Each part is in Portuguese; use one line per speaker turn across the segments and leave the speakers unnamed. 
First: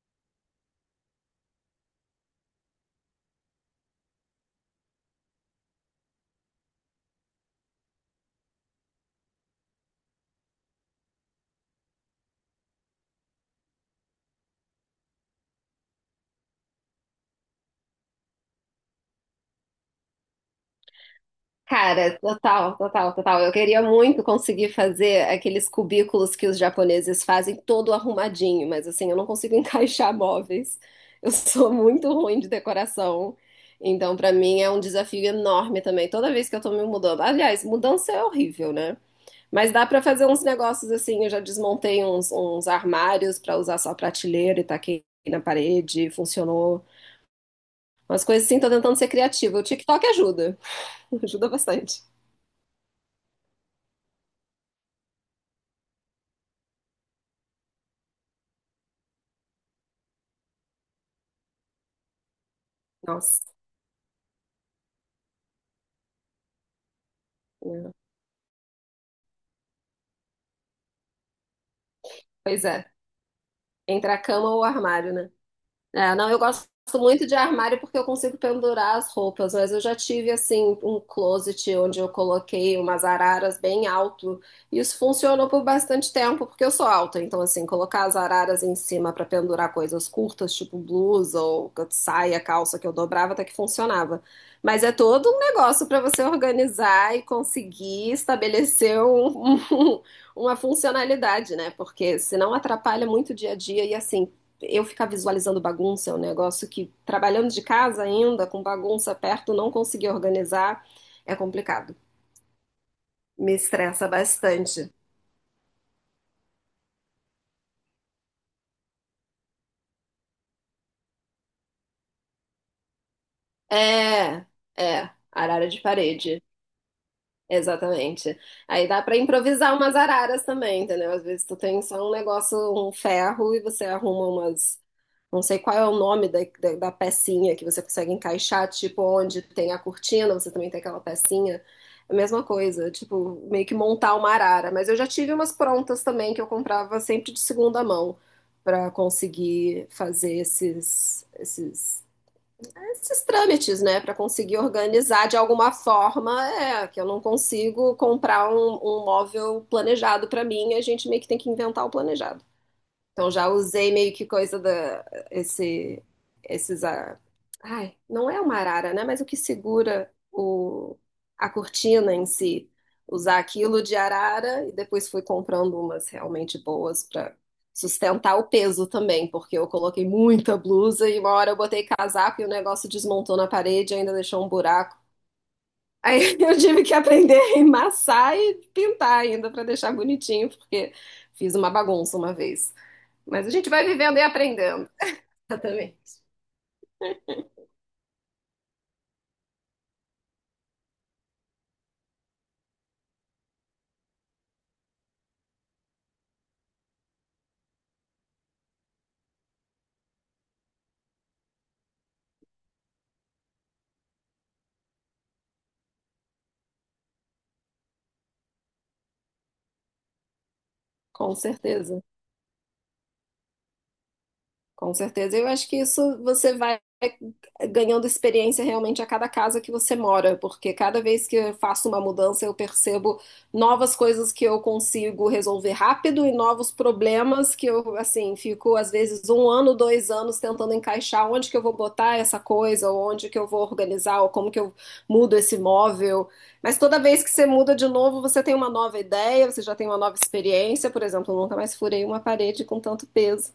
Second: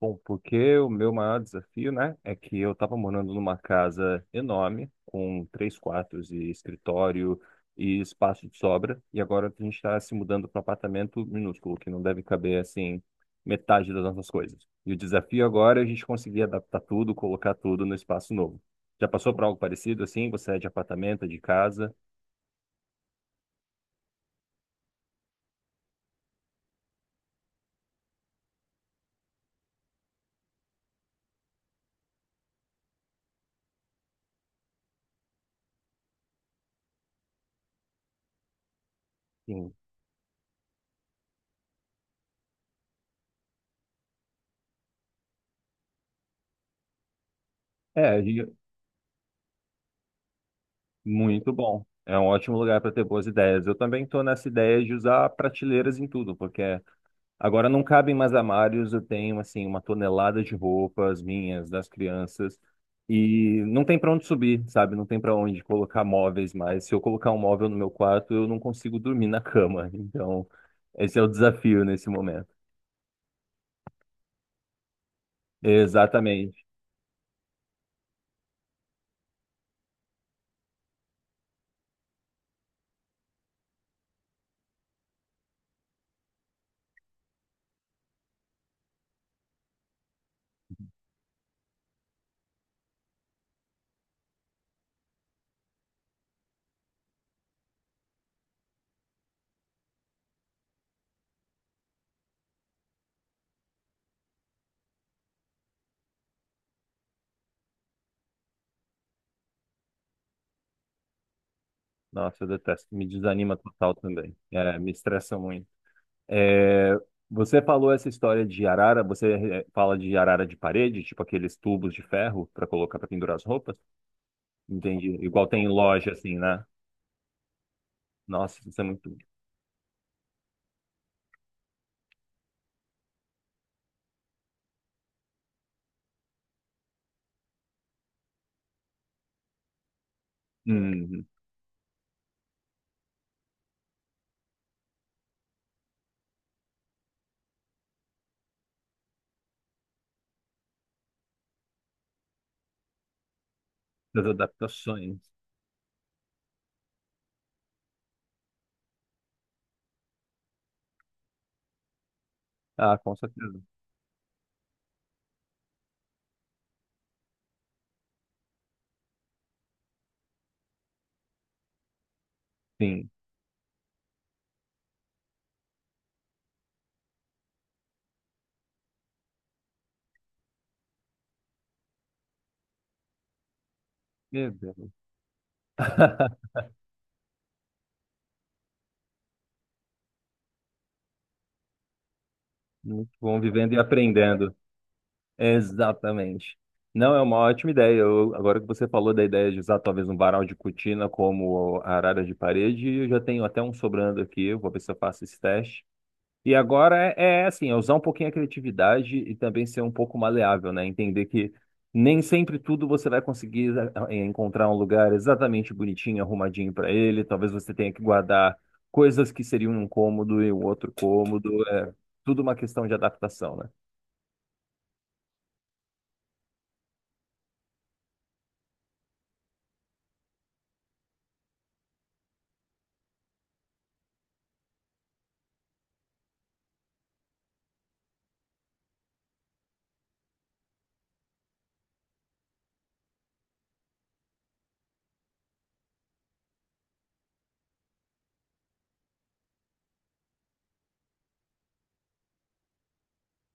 Bom, porque o meu maior desafio, né, é que eu estava morando numa casa enorme, com três quartos e escritório e espaço de sobra, e agora a gente está se mudando para um apartamento minúsculo, que não deve caber, assim, metade das nossas coisas. E o desafio agora é a gente conseguir adaptar tudo, colocar tudo no espaço novo. Já passou por algo parecido, assim? Você é de apartamento, é de casa?
Cara, total, total, total. Eu queria muito conseguir fazer aqueles cubículos que os japoneses fazem todo arrumadinho, mas assim, eu não consigo encaixar móveis. Eu sou muito ruim de decoração. Então, pra mim é um desafio enorme também. Toda vez que eu tô me mudando. Aliás, mudança é horrível, né? Mas
Sim.
dá pra fazer uns negócios assim. Eu já desmontei uns armários pra usar só prateleira e taquei na parede, funcionou.
É,
Umas coisas assim, tô tentando ser criativa. O TikTok ajuda, ajuda
muito bom.
bastante.
É um ótimo lugar para ter boas ideias. Eu também estou nessa ideia de usar prateleiras em tudo, porque agora não cabem mais armários. Eu tenho assim uma tonelada de roupas minhas, das crianças,
Nossa.
e não tem pra onde subir, sabe? Não tem para onde colocar móveis mais. Se eu colocar um móvel no meu
Né?
quarto, eu não consigo dormir na cama. Então, esse é o desafio nesse momento.
Pois é. Entre a cama ou o armário, né? É, não, eu
Exatamente.
gosto muito de armário porque eu consigo pendurar as roupas, mas eu já tive assim um closet onde eu coloquei umas araras bem alto. E isso funcionou por bastante tempo, porque eu sou alta, então assim, colocar as araras em cima para pendurar coisas curtas, tipo blusa ou saia, calça que eu dobrava, até que funcionava. Mas é todo um negócio para você organizar e conseguir estabelecer uma funcionalidade, né? Porque senão atrapalha muito o dia a dia e assim, eu ficar visualizando bagunça é um negócio que, trabalhando de casa ainda, com bagunça perto, não conseguir organizar, é complicado.
Nossa, eu detesto. Me
Me
desanima total
estressa
também. É, me
bastante.
estressa muito. É, você falou essa história de arara, você fala de arara de parede, tipo aqueles tubos de ferro para colocar para pendurar as roupas?
É,
Entendi.
é,
Igual tem em
arara de
loja, assim,
parede.
né?
Exatamente.
Nossa, isso é
Aí dá
muito.
pra improvisar umas araras também, entendeu? Às vezes tu tem só um negócio, um ferro, e você arruma umas. Não sei qual é o nome da pecinha que você consegue encaixar, tipo, onde tem a cortina, você também tem aquela
Hum,
pecinha. É a mesma coisa, tipo, meio que montar uma arara. Mas eu já tive umas prontas também que eu comprava sempre de segunda mão pra conseguir fazer esses trâmites, né, para
as
conseguir organizar
adaptações.
de alguma forma, é, que eu não consigo comprar um móvel planejado para mim, a gente meio que tem que inventar o planejado.
Ah, com
Então já
certeza.
usei meio que coisa da esse esses não é uma arara, né, mas o que segura o a cortina em si,
Sim.
usar aquilo de arara e depois fui comprando umas realmente boas para sustentar o peso também, porque eu coloquei muita blusa e uma hora eu botei casaco e o negócio desmontou na parede e ainda deixou um
Meu Deus.
buraco. Aí eu tive que aprender a emassar e pintar ainda para deixar bonitinho, porque fiz uma bagunça uma vez.
Muito bom,
Mas a gente
vivendo e
vai vivendo e
aprendendo.
aprendendo. Exatamente.
Exatamente. Não, é uma ótima ideia. Agora que você falou da ideia de usar talvez um varal de cortina como a arara de parede, eu já tenho até um sobrando aqui. Eu vou ver se eu faço esse teste. E agora é, é assim, é usar um pouquinho a criatividade e também ser um pouco maleável, né? Entender que nem sempre tudo você vai conseguir encontrar um lugar exatamente bonitinho, arrumadinho para ele. Talvez você tenha que guardar coisas que seriam um cômodo e um outro
Com
cômodo. É
certeza.
tudo uma questão de adaptação, né?
Com certeza. Eu acho que isso você vai ganhando experiência realmente a cada casa que você mora, porque cada vez que eu faço uma mudança, eu percebo novas coisas que eu consigo resolver rápido e novos problemas que eu, assim, fico às vezes um ano, dois anos tentando encaixar onde que eu vou botar essa coisa, ou onde que eu vou organizar, ou como que eu mudo esse móvel. Mas toda vez que você muda de novo, você tem uma nova ideia, você já tem uma nova experiência. Por exemplo, eu nunca mais furei uma parede com tanto peso.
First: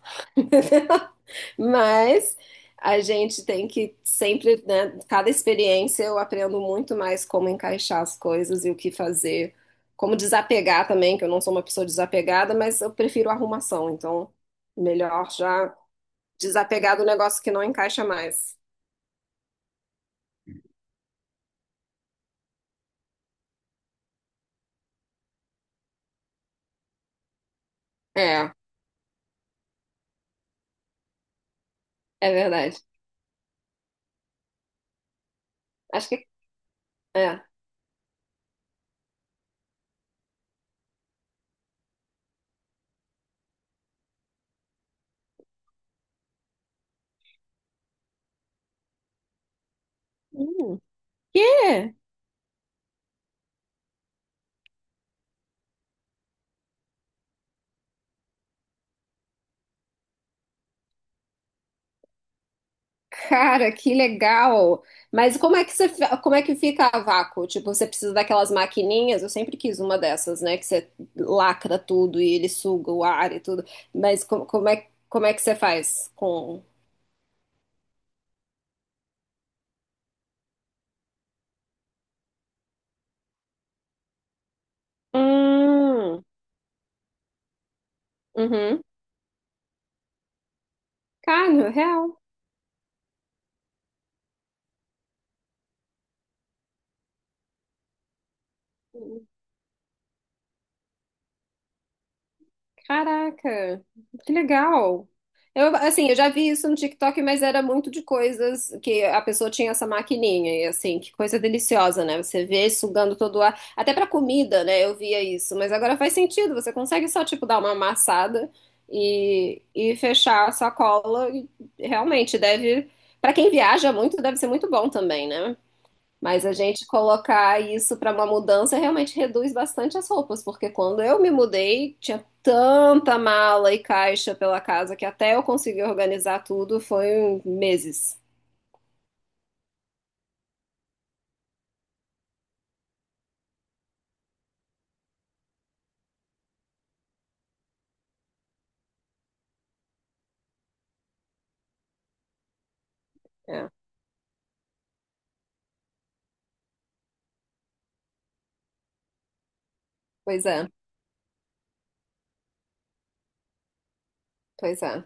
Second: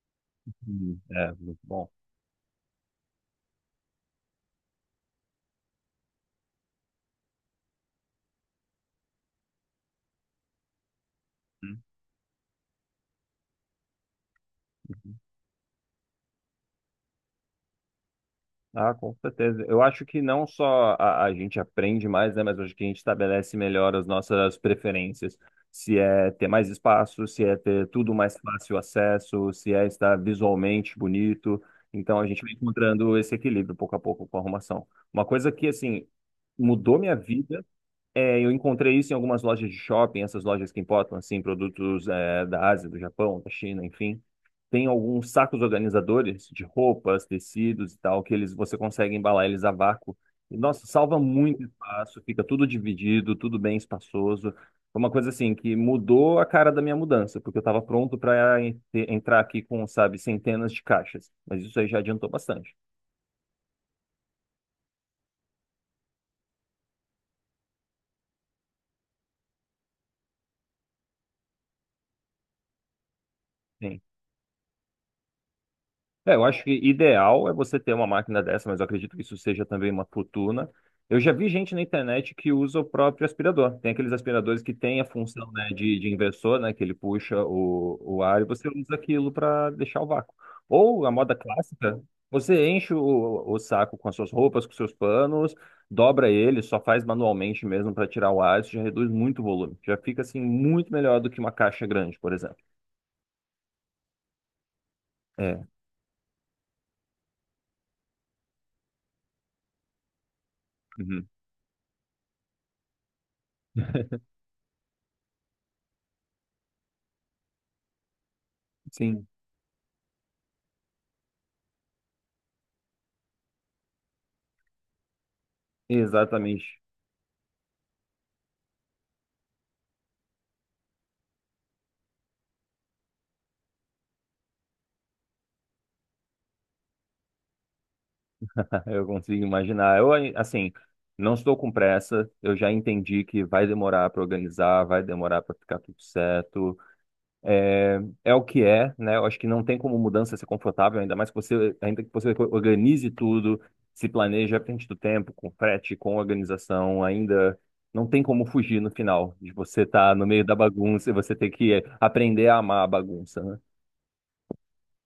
É, muito bom.
Mas a gente tem que sempre, né, cada experiência eu aprendo muito mais como encaixar as coisas e o que fazer, como desapegar também, que eu não sou uma pessoa desapegada, mas eu prefiro arrumação, então
Hum.
melhor já desapegar do negócio que não encaixa mais.
Ah, com certeza. Eu acho que não só a gente aprende mais, né, mas acho que a gente estabelece melhor as nossas preferências. Se é ter mais espaço, se é ter tudo mais
É,
fácil acesso, se é estar visualmente bonito. Então a
é
gente vai
verdade.
encontrando esse equilíbrio pouco a pouco com a arrumação. Uma coisa que, assim,
Acho que
mudou minha
é.
vida é eu encontrei isso em algumas lojas de shopping, essas lojas que importam, assim, produtos, da Ásia, do Japão, da China, enfim, tem alguns sacos organizadores de roupas, tecidos e tal, que eles você consegue embalar eles a vácuo. E,
Hum,
nossa, salva muito
quê?
espaço, fica tudo dividido, tudo bem espaçoso. Foi uma coisa assim que mudou a cara da minha mudança, porque eu estava pronto para entrar aqui com, sabe, centenas de caixas. Mas isso aí já adiantou bastante.
Cara, que legal! Mas como é que você, como é que fica a vácuo? Tipo, você precisa daquelas maquininhas? Eu sempre quis uma dessas, né? Que você lacra tudo e ele suga o ar e tudo.
Sim.
Mas como é que você faz
É, eu
com...
acho que ideal é você ter uma máquina dessa, mas eu acredito que isso seja também uma fortuna. Eu já vi gente na internet que usa o próprio aspirador. Tem aqueles aspiradores que têm a função, né, de
Hum,
inversor, né, que ele puxa o ar e você
uhum.
usa aquilo para deixar o vácuo. Ou a moda
Cara,
clássica,
real.
você enche o saco com as suas roupas, com seus panos, dobra ele, só faz manualmente mesmo para tirar o ar, isso já reduz muito o volume. Já fica assim muito melhor do que uma caixa grande, por exemplo.
Caraca, que legal.
É.
Eu, assim, eu já vi isso no TikTok, mas era muito de coisas que a pessoa tinha essa maquininha e assim, que
Uhum.
coisa deliciosa, né? Você vê sugando todo o ar, até pra comida, né? Eu via isso, mas agora faz sentido, você consegue só tipo dar uma amassada
Sim,
e fechar a sacola e realmente deve, pra quem viaja muito, deve ser muito bom também, né? Mas a
exatamente.
gente colocar isso para uma mudança realmente reduz bastante as roupas, porque quando eu me mudei, tinha tanta mala e caixa pela casa que até eu conseguir organizar tudo foi um meses.
Eu consigo imaginar. Eu, assim, não estou com pressa. Eu já entendi que vai demorar para organizar, vai demorar para ficar tudo certo. É, é o que é, né? Eu acho que não tem como mudança ser confortável, ainda mais que você, ainda que você organize tudo,
É.
se planeje à frente do tempo, com frete, com organização, ainda não tem como fugir no final de você estar no meio
Pois
da
é,
bagunça e você ter que aprender a amar a bagunça, né?
pois é.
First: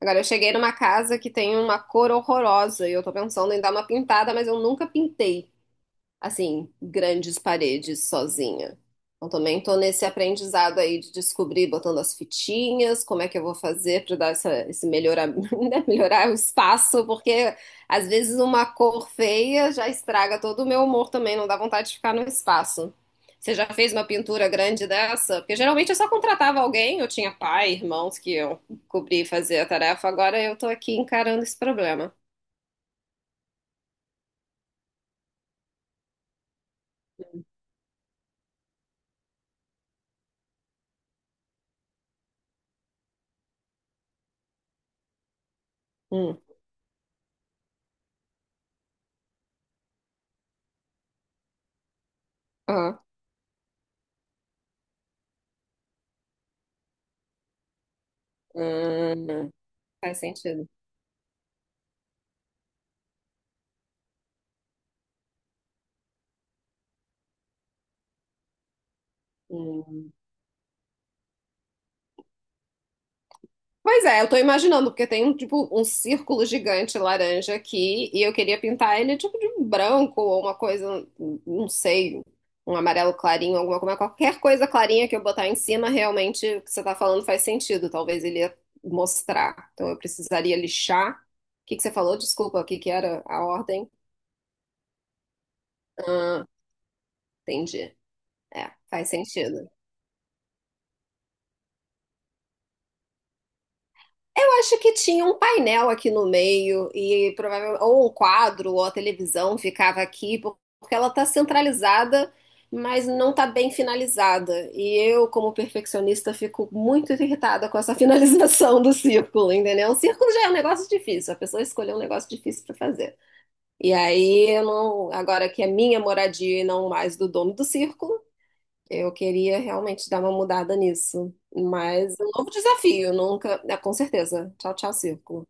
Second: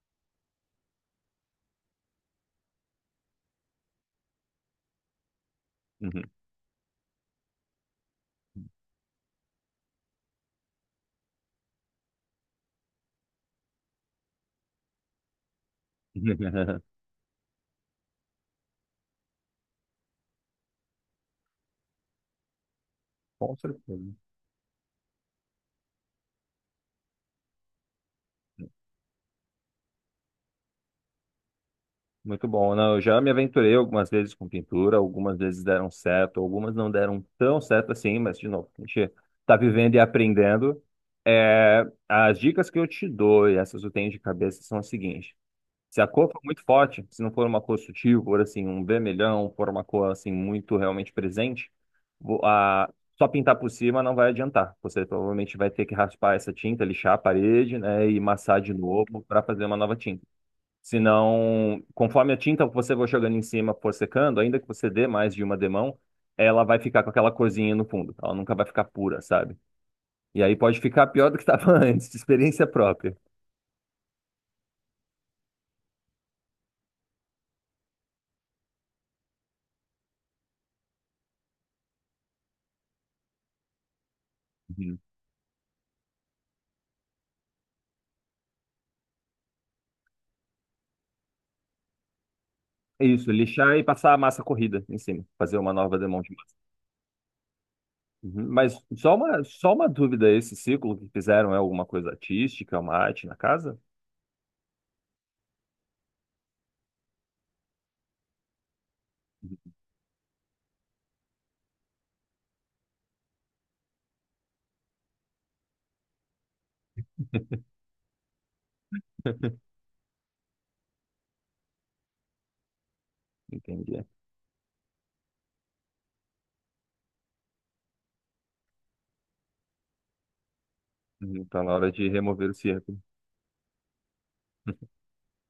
Agora eu cheguei numa casa que tem uma cor horrorosa e eu tô pensando em dar uma pintada, mas eu nunca pintei.
Uhum.
Assim, grandes paredes sozinha. Então também estou nesse aprendizado aí de descobrir, botando as fitinhas, como é que eu vou fazer para dar esse melhorar, né, melhorar o espaço, porque às vezes uma cor feia já estraga todo o meu humor também, não dá vontade de ficar no espaço. Você
Com
já fez
certeza.
uma pintura grande dessa? Porque geralmente eu só contratava alguém, eu tinha pai, irmãos que eu cobrir e fazer a tarefa, agora eu tô aqui encarando esse problema.
Muito bom. Não, eu já me aventurei algumas vezes com pintura, algumas vezes deram certo, algumas não deram tão certo assim, mas de novo, a gente está vivendo e aprendendo. É, as dicas que eu te dou, e essas eu tenho de cabeça, são as seguintes. Se a cor
Hum.
for muito forte, se não for uma cor sutil, for assim, um vermelhão, for uma cor assim muito realmente presente, vo- a-
Ah,
só pintar por cima não vai adiantar. Você provavelmente vai ter que raspar essa tinta, lixar a parede, né, e massar de novo para
hum,
fazer uma nova
faz
tinta.
sentido.
Senão, conforme a tinta que você vai jogando em cima for secando, ainda que você dê mais de uma demão, ela vai ficar com aquela corzinha no fundo. Ela nunca vai ficar pura, sabe?
Hum.
E aí pode ficar pior do que estava antes, de experiência própria.
Pois é, eu tô imaginando, porque tem um tipo um círculo gigante laranja aqui e eu queria pintar ele tipo de branco ou uma coisa, não sei, um amarelo clarinho, alguma coisa, qualquer coisa
Uhum.
clarinha que eu botar em cima, realmente o que você tá falando faz sentido, talvez ele ia mostrar. Então eu precisaria lixar. O que que você falou? Desculpa, o que que era
Isso,
a
lixar e
ordem?
passar a massa corrida em cima, fazer uma nova demão de
Ah,
massa.
entendi.
Uhum.
É,
Mas
faz
só uma,
sentido.
só uma dúvida, esse ciclo que fizeram é alguma coisa artística, uma arte na casa?
Eu acho que tinha um painel aqui no meio e provavelmente ou um quadro ou a televisão ficava aqui porque ela está centralizada, mas não está bem finalizada. E eu, como perfeccionista, fico muito irritada com essa finalização do círculo, entendeu? O círculo já é um negócio difícil, a pessoa escolheu um negócio difícil para fazer. E
Entendi.
aí, eu não, agora que é minha moradia e não mais do dono do círculo, eu queria realmente dar uma mudada nisso.
Uhum. Tá na hora de
Mas é um
remover
novo
o círculo.
desafio, nunca. É, com certeza. Tchau, tchau, círculo.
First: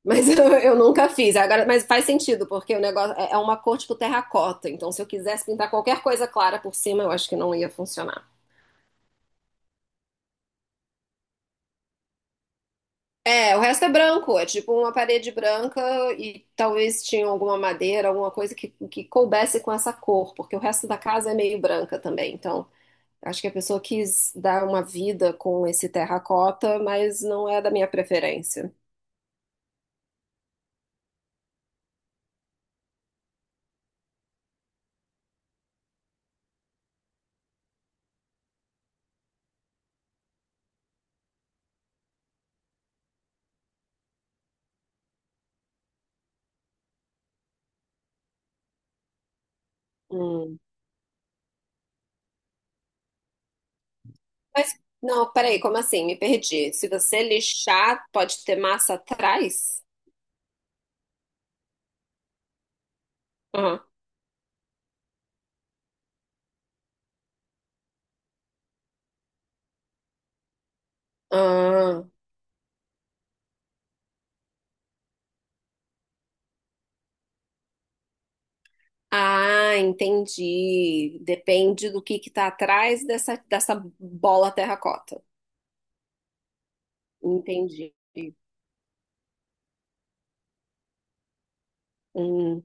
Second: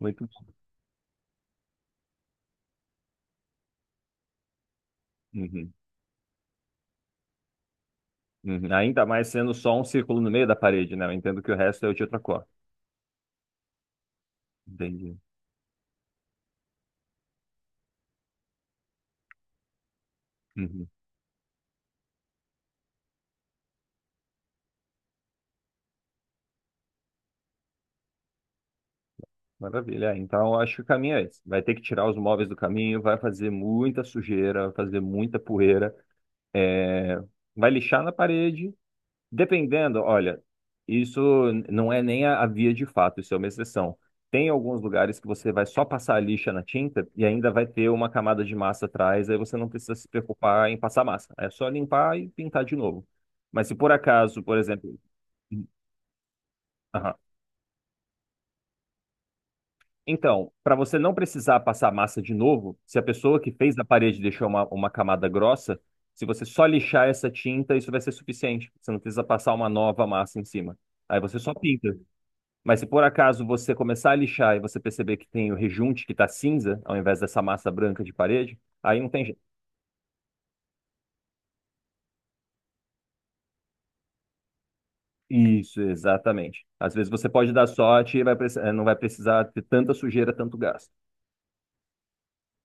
Muito
Mas eu,
bom.
eu nunca fiz. Agora, mas faz sentido, porque o negócio é uma cor tipo terracota. Então, se eu quisesse pintar
Uhum.
qualquer coisa clara por cima, eu acho que não ia funcionar.
Uhum. Ainda mais sendo só um círculo no meio da parede, né? Eu entendo que o resto é de outra cor.
É, o resto é branco. É tipo uma
Entendi.
parede branca e talvez tinha alguma madeira, alguma coisa que coubesse com essa cor, porque o resto
Uhum.
da casa é meio branca também. Então. Acho que a pessoa quis dar uma vida com esse terracota, mas não é da minha preferência.
Maravilha. É, então, eu acho que o caminho é esse. Vai ter que tirar os móveis do caminho, vai fazer muita sujeira, vai fazer muita poeira, é, vai lixar na parede. Dependendo, olha, isso não é nem a via de fato, isso é uma exceção. Tem alguns lugares que você vai só passar a lixa na tinta e ainda vai ter uma camada de massa atrás, aí você não precisa se
Hum.
preocupar em passar massa. É só limpar e pintar de novo. Mas se por acaso, por
Mas,
exemplo.
não, peraí, como assim? Me perdi. Se
Aham.
você lixar, pode ter massa atrás?
Então, para você não precisar passar massa de novo, se a pessoa que fez
Aham.
na parede deixou uma camada grossa, se você só lixar essa tinta, isso vai ser suficiente. Você não precisa passar uma nova massa em cima. Aí você só pinta.
Ah,
Mas se por acaso você começar a lixar e você perceber que tem o rejunte que está cinza, ao invés dessa massa branca de parede, aí não tem jeito.
ah, entendi. Depende do que tá atrás dessa bola terracota.
Isso, exatamente. Às vezes você pode dar
Entendi.
sorte e vai não vai precisar ter tanta sujeira, tanto gasto.
Hum,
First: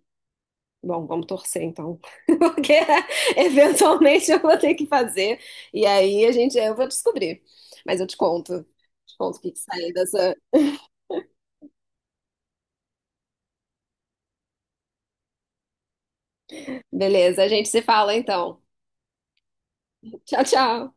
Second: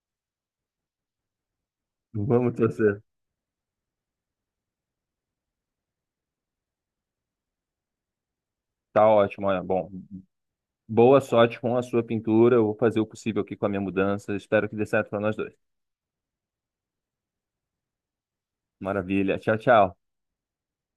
bom, vamos torcer então,
Vamos
porque
torcer.
eventualmente eu vou ter que fazer e aí a gente eu vou descobrir. Mas eu
Tá
te conto o
ótimo,
que que
olha. Bom,
sai dessa.
boa sorte com a sua pintura. Eu vou fazer o possível aqui com a minha mudança. Espero que dê certo para nós dois.
Beleza, a gente se fala então.
Maravilha. Tchau, tchau.
Tchau, tchau.